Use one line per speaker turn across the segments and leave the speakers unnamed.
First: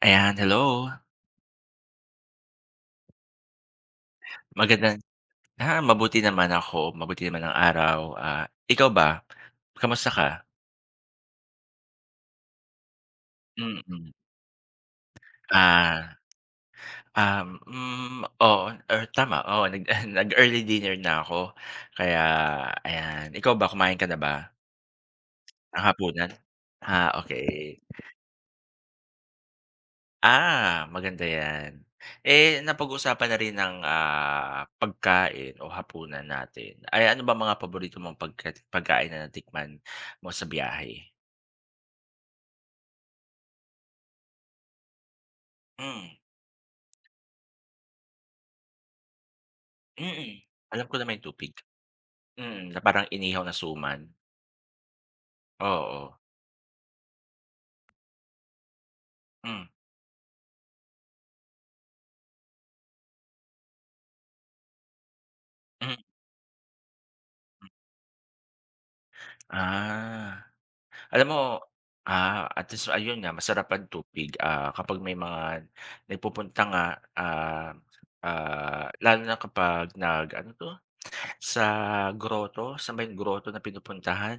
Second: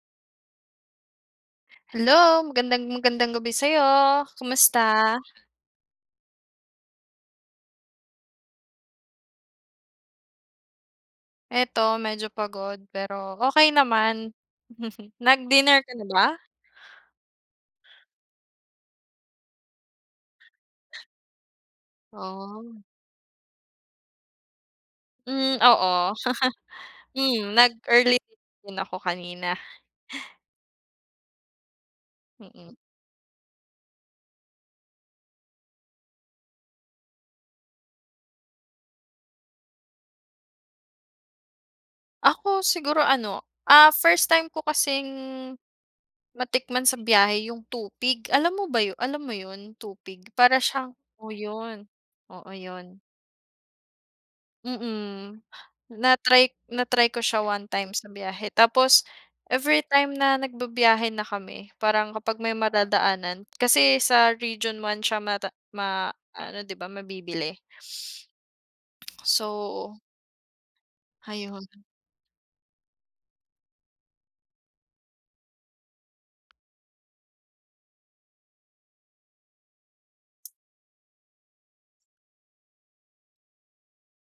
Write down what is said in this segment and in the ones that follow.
Ayan, hello.
Hello, magandang magandang gabi sa'yo. Kumusta?
Magandang mabuti naman ako, mabuti naman ang araw. Ikaw ba? Kamusta ka?
Eto medyo pagod pero okey
Mm.
naman. Nag-dinner ka na
Ah,
ba?
oo, or tama, oo, nag-early dinner na ako. Kaya
Oh,
ayan, ikaw ba, kumain ka na ba
hmm,
ang
oo.
hapunan? Ah,
Hmm,
okay.
nag-early din ako kanina,
Ah, maganda 'yan. Eh,
mm.
napag-usapan na rin ng, pagkain o hapunan natin. Ay, ano ba mga paborito mong pagkain na natikman mo sa biyahe?
Ako siguro ano, first time ko kasing
Hmm,
matikman sa biyahe yung tupig. Alam mo yun, tupig?
mm.
Para
Alam
siyang
ko naman yung
oo
tupig.
yun, oo
Mm, na
yun,
parang inihaw na suman.
mm.
Oo,
Na-try ko siya one time sa biyahe, tapos
hmm,
every time na nagbibiyahe na kami parang kapag may madadaanan kasi sa Region one siya mata
hmm.
ma-ano, 'di ba, mabibili. So
Ah, alam mo
ayun,
at least ayun nga masarap ang tupig, ah, kapag may mga nagpupunta nga, ah, lalo na kapag nag ano 'to, sa grotto, saan ba yung grotto na pinupuntahan?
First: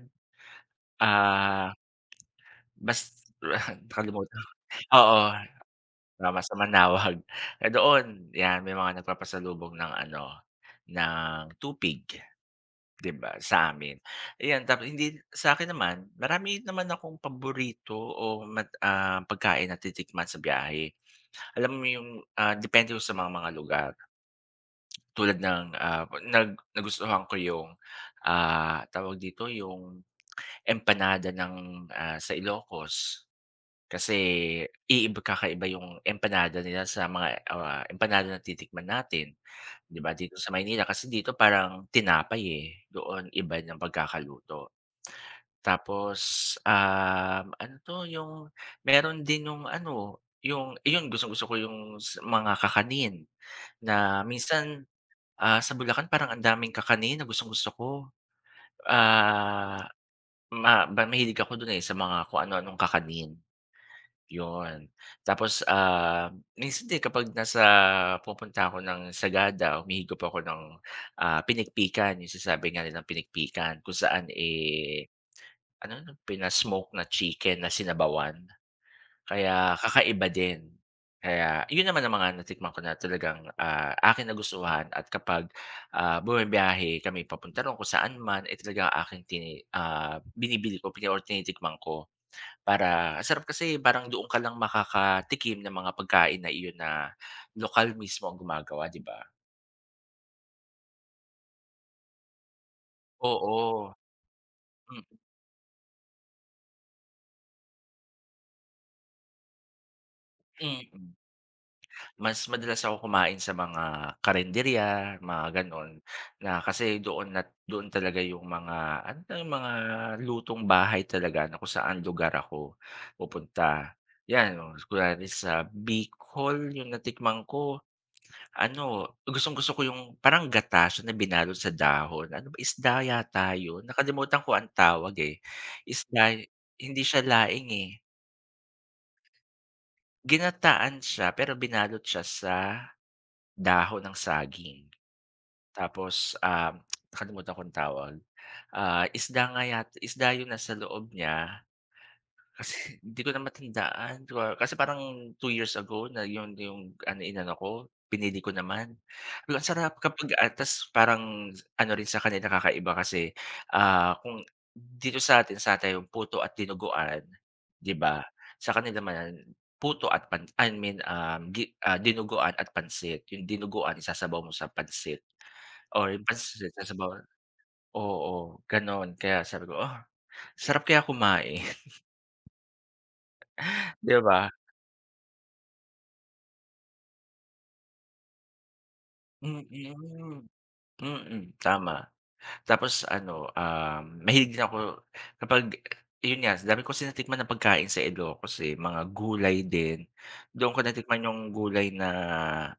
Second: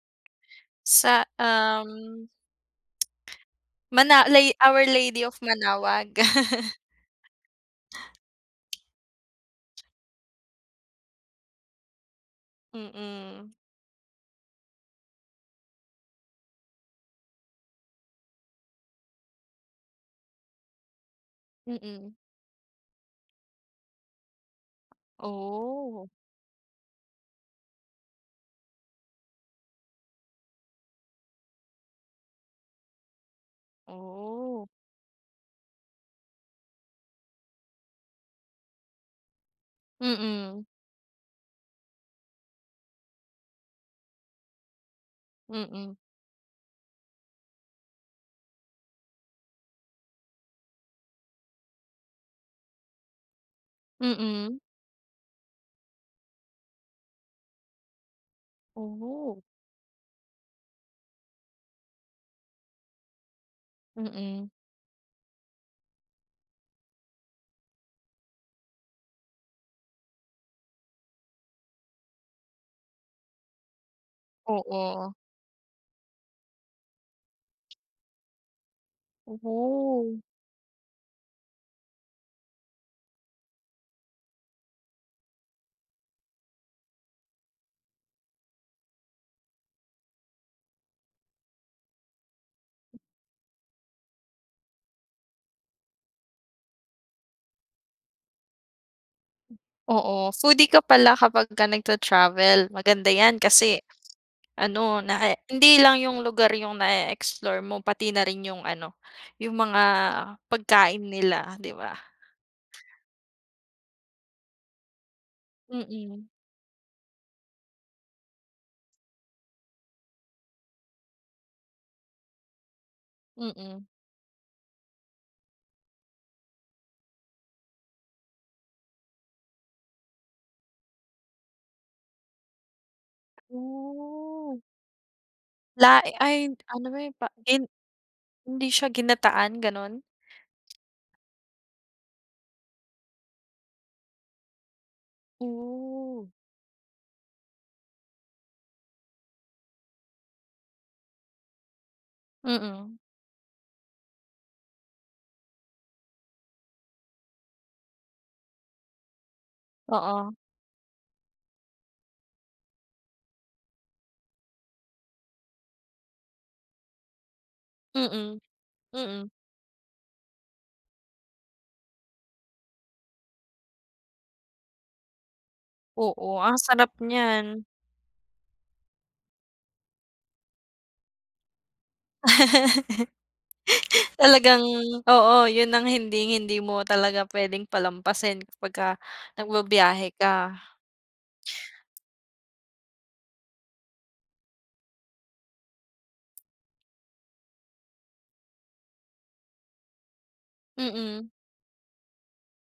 sa,
Ah, bas
Mana
nakalimutan
lay Our
oo.
Lady of Manawag.
Tama, sa Manawag. Eh, doon 'yan may mga nagpapasalubong ng ano, ng tupig, 'di ba,
Mm,
sa amin. Ayan, tapos hindi sa akin naman, marami naman akong paborito pagkain na titikman sa biyahe. Alam mo yung,
mm.
ah, depende yun sa mga lugar. Tulad ng,
Oh,
nagustuhan ko yung, ah, tawag dito, yung empanada ng, ah, sa Ilocos. Kasi
oh.
kakaiba yung empanada nila sa mga, ah, empanada na titikman natin, 'di ba, dito sa
Mm,
Maynila. Kasi dito parang tinapay, eh, doon iba ng pagkakaluto.
mm,
Tapos, yung meron din yung ano, yung iyon gustong-gusto ko yung mga kakanin na
mm.
minsan, ah, sa Bulacan parang ang daming kakanin na gustong-gusto ko.
Oh,
Ah, ma ba mahilig ako dun, eh, sa mga kung ano-anong kakanin.
mm.
Yun. Tapos, ah, minsan din kapag pupunta ako ng Sagada, humihigop ako ng, ah, pinikpikan, yung sinasabi nga nilang pinikpikan kung saan, eh,
Oo,
ano 'no, pina-smoke na chicken na sinabawan. Kaya
oo.
kakaiba din. Kaya yun naman ang mga natikman ko na talagang, ah, aking nagustuhan at kapag, ah, bumibiyahe kami papunta roon kung saan man, eh, talagang binibili ko pini or tinitikman ko. Para ang sarap kasi parang doon ka lang makakatikim ng mga pagkain na iyon na lokal mismo ang gumagawa, 'di ba?
Oo, foodie ka pala kapagka nagta-travel, maganda 'yan kasi
Oo,
ano na
mm,
hindi lang 'yung lugar 'yung na explore mo, pati na rin 'yung ano, 'yung mga pagkain
mm.
nila, 'di ba?
Mas madalas ako kumain sa mga karenderya, mga gano'n,
Mm,
na kasi doon at doon talaga yung mga ano na yung mga lutong bahay talaga na kung saan lugar ako
mm.
pupunta. 'Yan, no, kunwari sa Bicol yung natikman ko ano, gustong-gusto ko yung parang gatas na binalot sa dahon. Ano ba, isda yata yun? Nakalimutan
Oo
ko ang tawag, eh.
la
Isda
ay ano ba
Hindi
'yun
siya
pa gin,
laing, eh.
hindi siya ginataan gano'n?
Ginataan siya pero binalot siya sa dahon ng saging.
Oh,
Tapos, um, nakalimutan ko ang tawag. Ah, isda nga yata isda yung nasa loob niya.
mm,
Hindi ko na matandaan ka kasi parang 2 years ago na yun yung ano inano ko, pinili ko naman. Pero ang sarap
oo,
kapag atas parang ano rin sa kanila kakaiba kasi, ah, kung dito sa'tin sa atin yung puto at dinuguan, 'di ba?
mm,
Sa kanila
mm.
naman puto at pan I mean, um, gi ah, dinuguan at pansit. Yung dinuguan isasabaw mo sa pansit or yung
Oo, ang
pansit
sarap
sasabawan
niyan.
oo, gano'n. Kaya sabi ko, "Ah, sarap kaya kumain." 'Di ba?
Talagang oo, yun ang hindi hindi mo talaga puwedeng palampasin kapagka nagbibiyahe
Mm.
ka.
Mm, tama. Tapos ano, um, mahilig din ako kapag yun nga, dami ko sinatikman ng pagkain sa Ilocos, eh, mga gulay din. Doon ko natikman
Mm.
yung gulay na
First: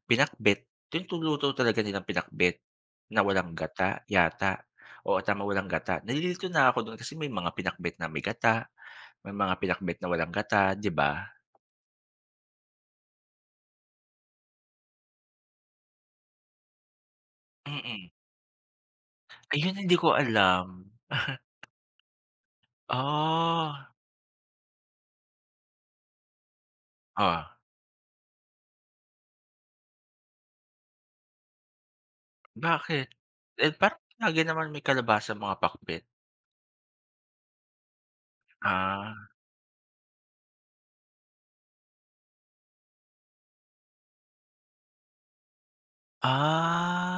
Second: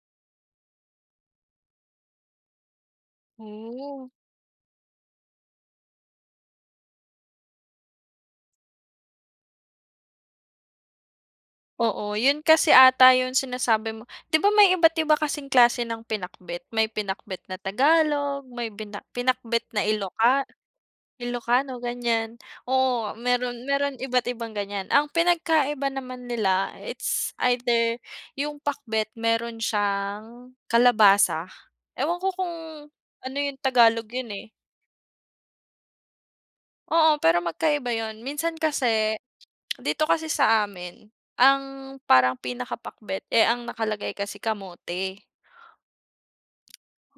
pinakbet, yung luto talaga nilang pinakbet na walang gata
Oh.
yata. O tama, walang gata. Nalilito na ako doon kasi may mga pinakbet na may gata, may mga pinakbet na walang gata, 'di ba?
Oo, yun kasi ata yung sinasabi mo, 'di ba may iba't iba kasing klase ng pinakbet? May pinakbet na
Mm.
Tagalog, may bina pinakbet
Ayun,
na
hindi ko
Iloka
alam.
Ilocano, ganyan. Oo, meron
Oh,
meron iba't ibang ganyan. Ang pinagkaiba naman nila, it's
oh.
either yung pakbet meron siyang kalabasa. Ewan ko kung
Bakit?
ano yung
Eh, parang
Tagalog yun,
lagi
eh.
naman may kalabasa ang mga pakbet.
Oo, pero magkaiba yun. Minsan kasi
Ah.
dito kasi sa amin, ang parang pinakapakbet, eh, ang nakalagay kasi kamote.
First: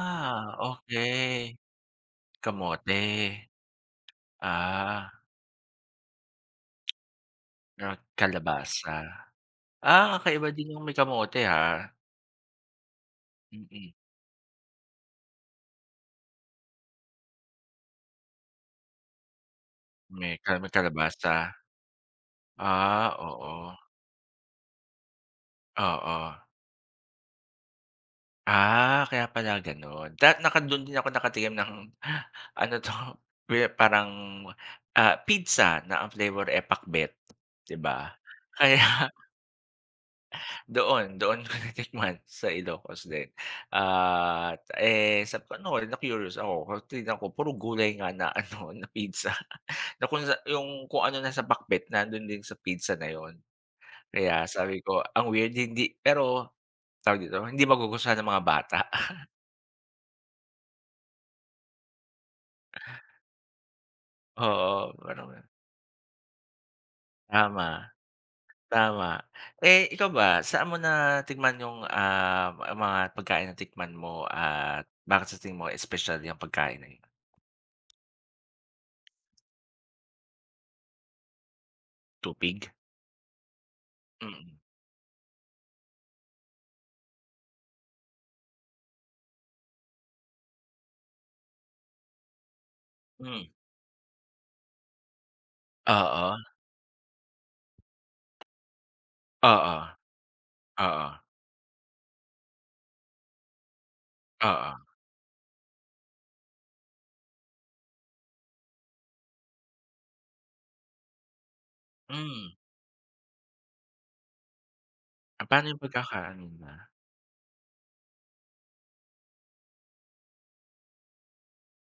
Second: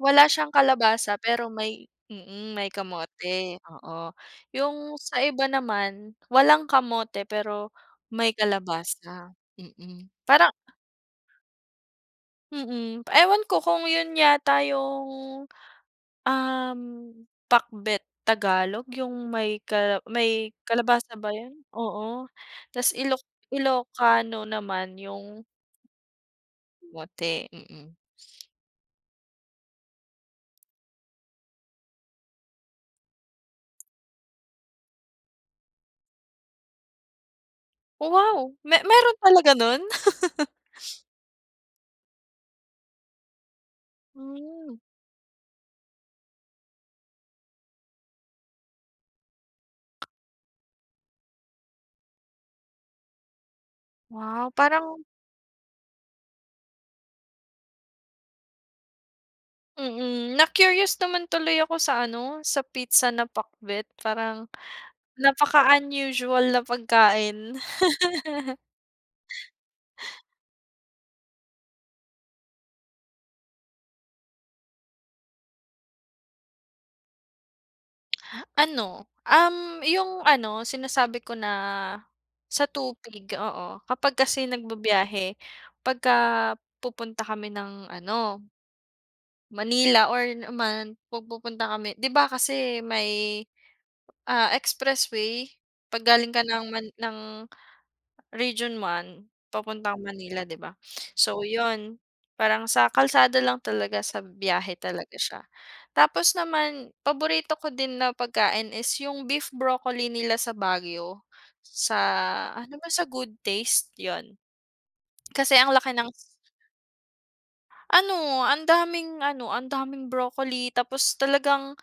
Wala siyang kalabasa pero
okey.
may mm, may
Kamote.
kamote, oo. Yung
Ah,
sa iba naman, walang kamote pero
na
may
kalabasa.
kalabasa,
Ah,
mm.
kakaiba
Parang
din yung may kamote, ha?
mm, ewan ko kung
Mm,
yun yata yung, um, pakbet Tagalog yung may may
may
kalabasa
kalabasa.
ba yun? Oo. Tas
Ah, oo.
Ilocano naman yung
Oo.
Mote, mm.
Ah, kaya pala gano'n. Da naka Do'n din ako nakatikim ng ano 'to, we parang, pizza na ang flavor, eh, pakbet, 'di ba?
Wow!
Kaya
Meron talaga nun?
doon, doon ko natikman sa Ilocos din. At,
Hmm,
eh, sabi ko ano, na-curious ako, tinignan ko puro gulay nga na ano, na pizza, na kung sa yung kung ano nasa pakbet nandun din sa pizza na yon. Kaya
wow
sabi
parang
ko, ang weird hindi pero tawag dito, hindi magugustuhan ng mga bata.
mm, na-curious naman tuloy ako sa ano, sa pizza na pakbet, parang
Oo, parang
napaka-unusual na pagkain.
tama, tama. Eh, ikaw ba, saan mo natikman yung, ah, ang mga pagkain na tikman mo at bakit sa tingin mo espesyal yang pagkain na yun?
Ano, yung ano sinasabi ko na sa
Tupig?
tupig, oo, kapag kasi
Mm.
nagbibiyahe pagka pupunta kami ng ano, Manila or naman pag pupunta kami, 'di ba kasi
Hmm,
may Ah, expressway, 'pag galing
oo,
ka ng Region 1
oo,
papuntang Manila, 'di ba?
oo,
So yun, parang sa kalsada lang talaga, sa
oo,
biyahe talaga siya. Tapos naman paborito ko din na pagkain is yung beef broccoli nila sa Baguio, sa
hmm.
ano ba sa Good Taste, yun.
Ah,
Kasi
paano
ang
yung
laki ng
pagkakaano na
ano, ang daming broccoli tapos talagang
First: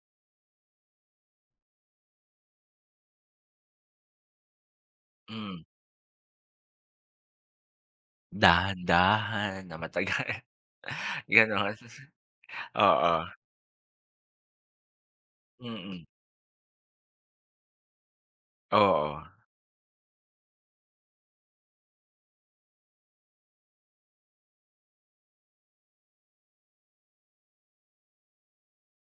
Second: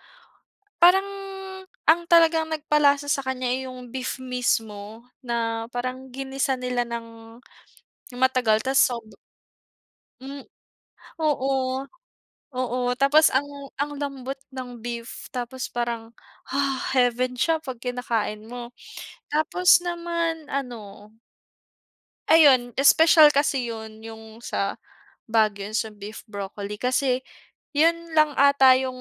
parang ang talagang nagpalasa sa kanya, eh, yung beef mismo
hmm,
na parang ginisa nila ng matagal tas sob,
dahan-dahan na matagal,
hmm,
gano'n?
oo. Oo,
Oo,
tapos ang lambot ng beef tapos
mm,
parang, heaven siya 'pag kinakain mo.
oo,
Tapos naman ano, ayun espesyal kasi yun yung sa Baguio, yung sa beef broccoli kasi yun lang ata yung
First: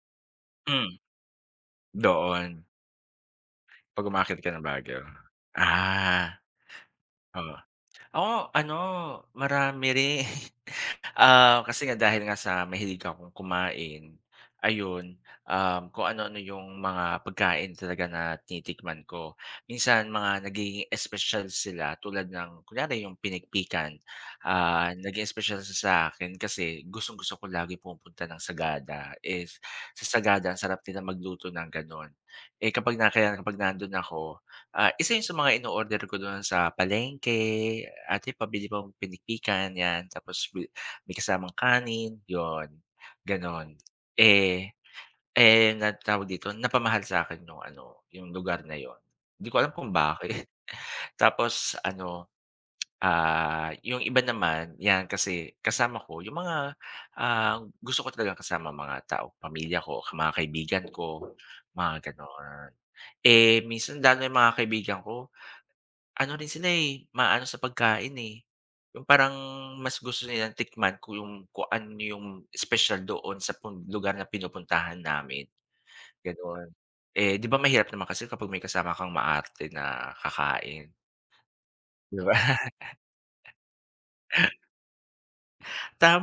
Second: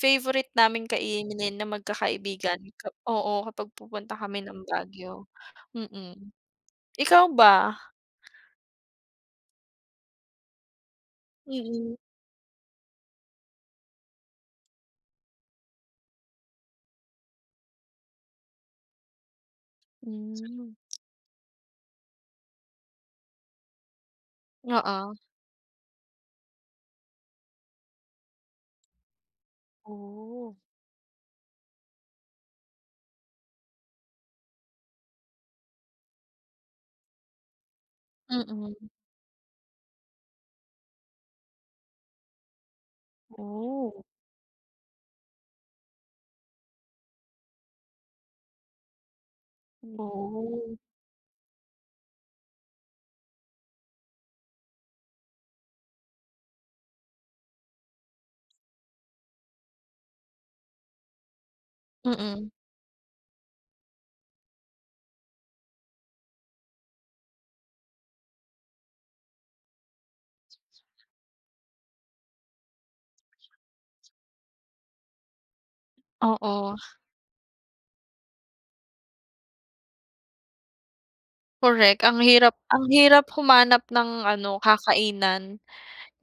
favorite naming
hmm,
kainin na magkakaibigan
doon,
ka, oo, kapag
'pag
pupunta kami
umaakyat ka
ng
ng Baguio?
Baguio, mm.
Ah,
Ikaw
oo.
ba?
Oo, ano, marami rin. Ah, kasi
Mm.
nga dahil nga sa mahilig akong kumain, ayun, um, kung ano-ano yung mga pagkain talaga na tinitikman ko. Minsan mga
Hmm,
nagiging espesyal sila tulad ng kunwari yung pinikpikan. Ah,
oo.
naging espesyal siya sa akin kasi gustong-gusto ko lagi pumunta ng Sagada. Sa Sagada
Oh.
ang sarap nila magluto ng gano'n. Eh kapag na kaya kapag nandun ako ah, isa 'yun sa mga ino-order ko doon sa palengke, "Ate pabili
Mm.
pong pinikpikan." 'Yan, tapos may kasamang kanin, yon gano'n.
Oh,
Eh na tawag dito, napamahal sa akin yung ano, yung lugar na yon. 'Di ko alam kung
mm.
bakit.
Oh,
Tapos ano, ah, yung iba naman 'yan kasi kasama ko yung mga, ah, gusto ko talaga kasama mga tao, pamilya ko, mga kaibigan ko, mga
mm.
gano'n. Eh, minsan lalo yung mga kaibigan ko ano rin sila, eh, maano sa pagkain, eh. Yung parang mas gusto nilang tikman kung yung kung ano yung espesyal doon sa lugar na pinupuntahan namin, gano'n.
Oo,
Eh, 'di ba mahirap naman kasi kapag may kasama kang maarte na kakain,
correct. Ang
'di ba?
hirap, humanap ng ano, kakainan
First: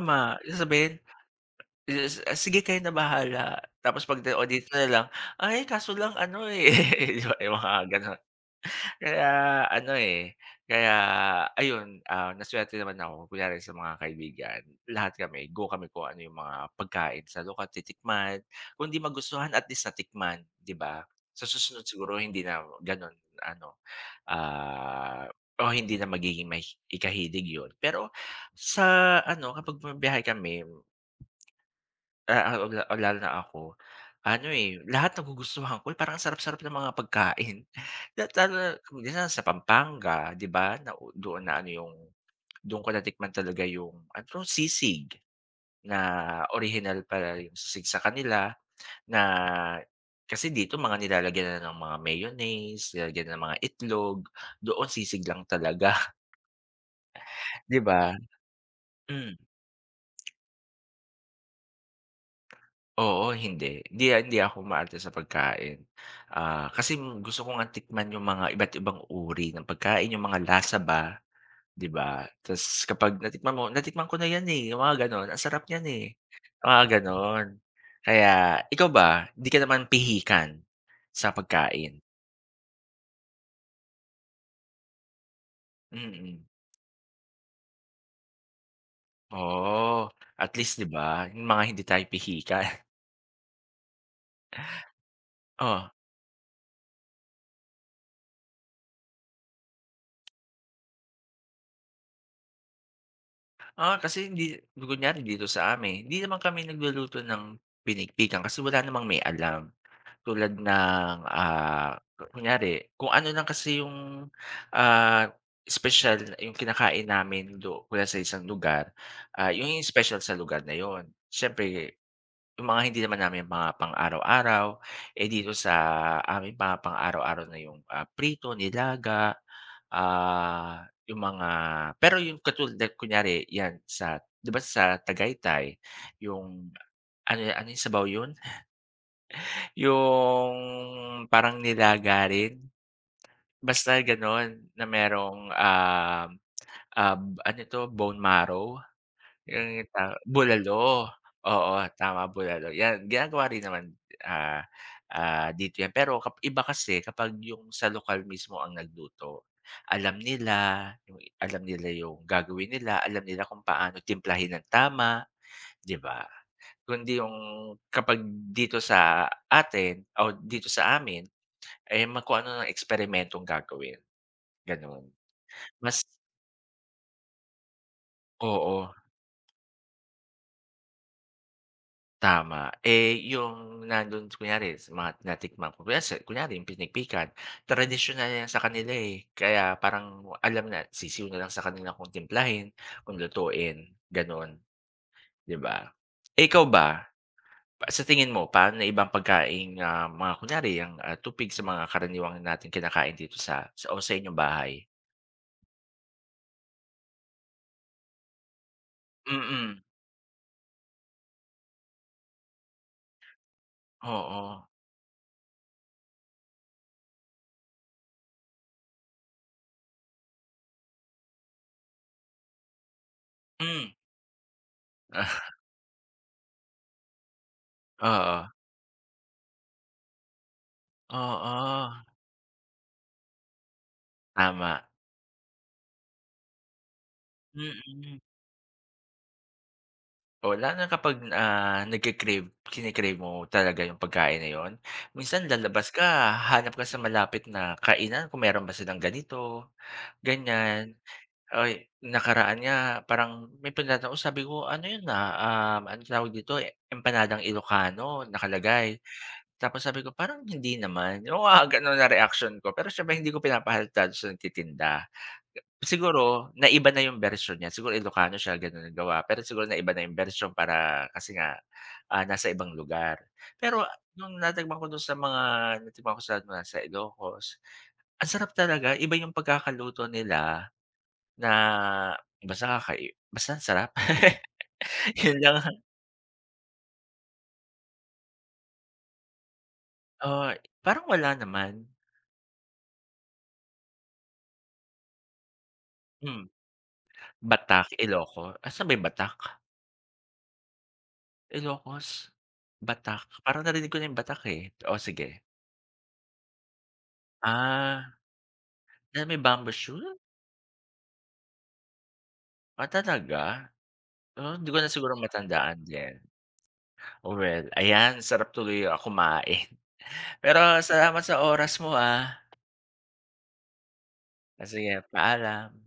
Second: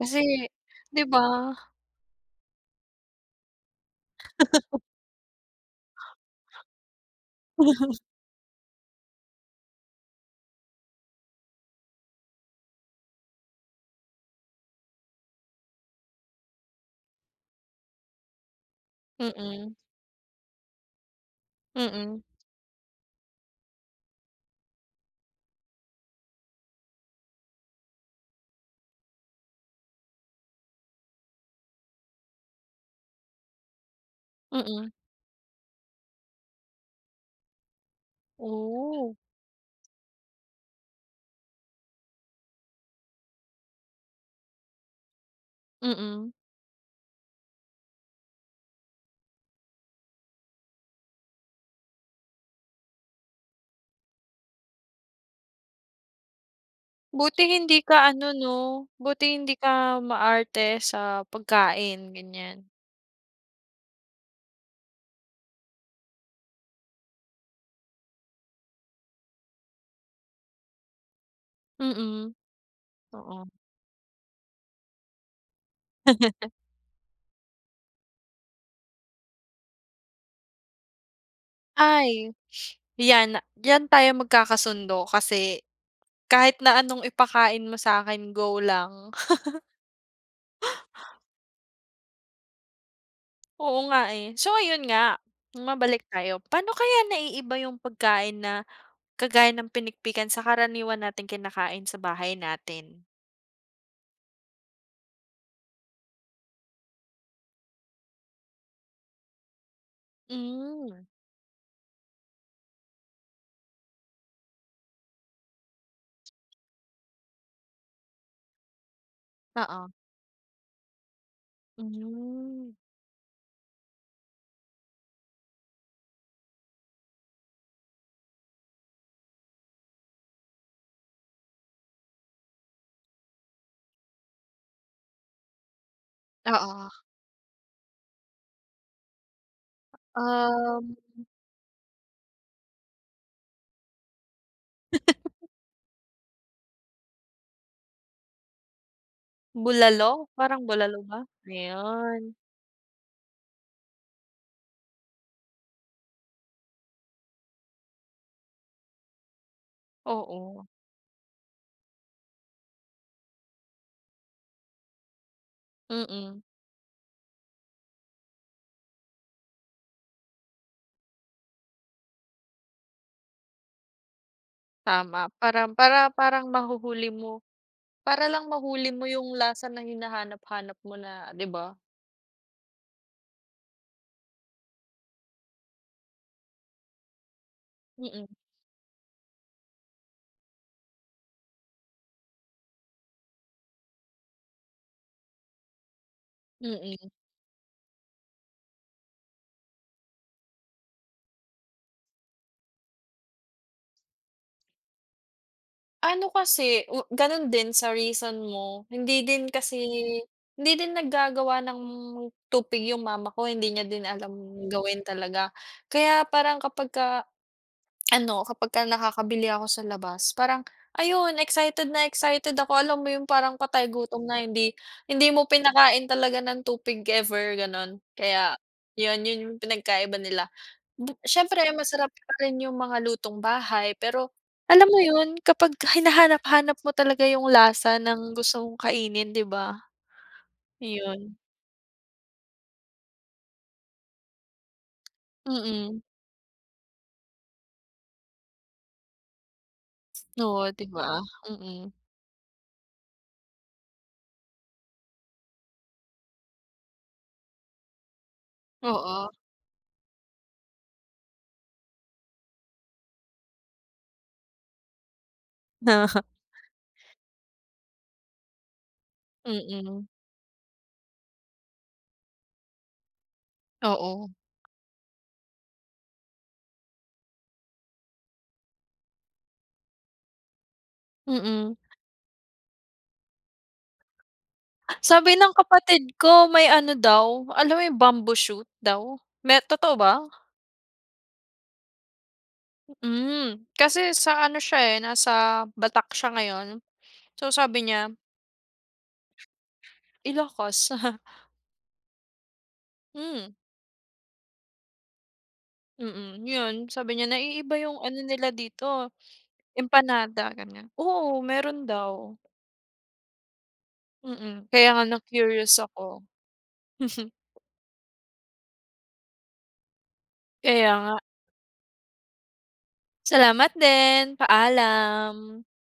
kasi,
sasabihin,
'di ba?
is "Ah, sige kayo na bahala." Tapos 'pag, "O dito na lang," "Ay kaso lang ano, eh," 'di ba, yung mga gano'n. Kaya ano, eh, kaya ayun, ah, nasuwerte naman ako kunyari sa mga kaibigan, lahat kami go kami kung ano yung mga pagkain sa lokal titikman, kung 'di magustuhan at
Mm,
least natikman, 'di ba? Sa susunod siguro
mm,
hindi na gano'n ano, ah, o hindi na magiging may ikahilig 'yun. Pero sa ano, kapag bumibiyahe kami ah, oo, la o lalo na ako. Ano, eh,
mm.
lahat nagugustuhan ko, eh, parang ang sarap-sarap ng mga pagkain. Lahat lalo na
Oh.
minsan sa Pampanga, 'di ba, na doon na ano yung doon ko natikman talaga yung ano 'to, sisig na
Mm.
orihinal pala yung sisig sa kanila na kasi dito mga nilalagyan na ng mga mayonnaise, nilalagyan ng mga itlog, doon sisig lang talaga,
Buti
'di
hindi ka
ba?
ano, 'no, buti
Mm.
hindi ka maarte sa pagkain, ganyan.
Oo, hindi. Hindi ako maarte sa pagkain. Ah, kasi gusto ko ngang tikman yung mga iba't ibang uri ng pagkain, yung mga lasa ba, 'di ba?
Mm,
Tapos kapag
oo.
natikman mo, "Natikman ko na 'yan, eh," yung mga gano'n, "Ang sarap niyan, eh," mga gano'n. Kaya ikaw ba, hindi ka naman pihikan sa pagkain?
Ay, 'yan, diyan tayo magkakasundo kasi
Mm.
kahit na anong ipakain mo sa'kin, go lang.
Oo, at least 'di ba, yung mga hindi tayo pihikan.
Oo nga, eh. So ayun nga,
Oh,
mabalik tayo. Paano kaya naiiba yung pagkain na kagaya ng pinikpikan sa karaniwan nating kinakain sa bahay natin?
ah kasi hindi kunyari dito sa amin, hindi naman kami nagluluto ng pinigpikan kasi wala namang may alam. Tulad
Hmm,
ng, ah, kunyari kung ano lang kasi yung, ah, espesyal yung kinakain namin do mula sa isang lugar, ah, yun yung
oo.
special sa lugar na yun. Siyempre yung
Hmm,
mga hindi naman namin mga pang-araw-araw, eh, dito sa amin mga pang-araw-araw na yung, ah, prito, nilaga, ah, yung mga pero yung katulad na kunyari yan sa 'di ba sa Tagaytay yung
oo.
ano ano yung sabaw yun? Yung
Um,
parang nilagarin, basta gano'n na merong, um, um, ano 'to, bone marrow, yung
bulalo,
ta
parang bulalo
bulalo,
ba?
oo,
Ayan,
tama, bulalo, 'yan ginagawa rin naman, ah, dito 'yan. Pero iba kasi kapag yung sa lokal mismo ang nagluto,
oo,
alam nila yung gagawin nila, alam nila kung paano timplahin ng tama, 'di ba?
mm,
Kundi yung kapag dito sa atin o dito sa amin, eh, ma kung ano ng eksperimentong gagawin, gano'n.
tama. Para para
Mas
Parang mahuhuli mo, para lang
oo,
mahuli mo yung lasa na hinahanap-hanap mo na, 'di ba?
tama. Eh, yung nando'n kunyari sa mga natikman ko kunyari yung pinikpikan,
Mm,
tradisyonal na yan sa kanila, eh, kaya parang alam na sisiw na lang sa kanila kung timplahin, kung lutuin, gano'n, 'di ba? Eh, ikaw ba,
mm.
pa sa tingin mo paano na ibang pagkaing, ah, mga kunyari ang, ah, tupig sa mga karaniwang natin kinakain dito sa inyong bahay?
Ano kasi u gano'n din sa reason mo,
Mm,
hindi din naggagawa ng tupig yung mama ko, hindi niya din alam
oo.
gawin talaga. Kaya parang kapagka ano, kapagka nakakabili ako sa labas, parang ayun excited na excited ako. Alam mo yung parang
Hmm,
patay gutom na hindi hindi mo pinakain talaga ng tupig ever gano'n.
oo.
Kaya yun, yun yung pinagkaiba nila. Bu siyempre
Oo,
masarap pa rin yung mga lutong bahay pero
tama.
alam mo yun kapag hinahanap-hanap mo talaga yung lasa
Mm.
ng gusto mong kainin, 'di ba?
O lalo na kapag,
Yun.
ah, nagke-crave kini-crave mo talaga yung pagkain na yun. Minsan
Mm.
lalabas ka,
Mm.
hahanap ka sa malapit na kainan kung meron ba silang ganito,
Oo, 'di
ganyan.
ba? Mm.
Ay,
Mm.
nakaraan nga parang may pinuntahan ko sabi ko, "Ano yun, ah, um, anong tawag dito, eh, empanadang Ilocano nakalagay."
Oo.
Tapos sabi ko, "Parang hindi naman." Yung mga gano'n na reaksyon ko. Pero siyempre hindi ko pinapahalata dun sa nagtitinda. Siguro naiba na yung bersyon niya, siguro Ilokano siya gano'n ang gawa, pero
Mm.
siguro naiba na
Mm.
yung bersyon para kasi nga, ah, nasa ibang lugar. Pero
Oo.
nung natikman ko dun sa mga natikman ko sa mga sa Ilocos, ang sarap talaga, iba yung pagkakaluto nila na
Mm.
basta ang sarap.
Sabi
Yun
ng
lang,
kapatid ko may ano daw, alam mo yung bamboo shoot daw? Me totoo ba?
oo, parang wala naman.
Hmm, kasi sa ano siya, eh, nasa Batak siya
Hmm,
ngayon. So sabi
Batak,
niya,
Asan ba yung Batak?
Ilocos.
Ilocos? Batak,
Hmm,
parang narinig ko na yung Batak, eh. Oh, sige.
mm, yun. Sabi niya, "Naiiba yung
Ah,
ano nila dito,
na may bamboo shoot?
empanada," ganyan. Oo, meron daw,
Ah, talaga? Ah,
mm.
hindi ko
Kaya
na
nga
siguro
na-curious
matandaan din.
ako.
Oh, well, ayan, sarap tuloy, ah, kumain. Pero
Kaya nga.
salamat sa oras mo, ah.
Salamat din,
Ah, sige,
paalam.
paalam.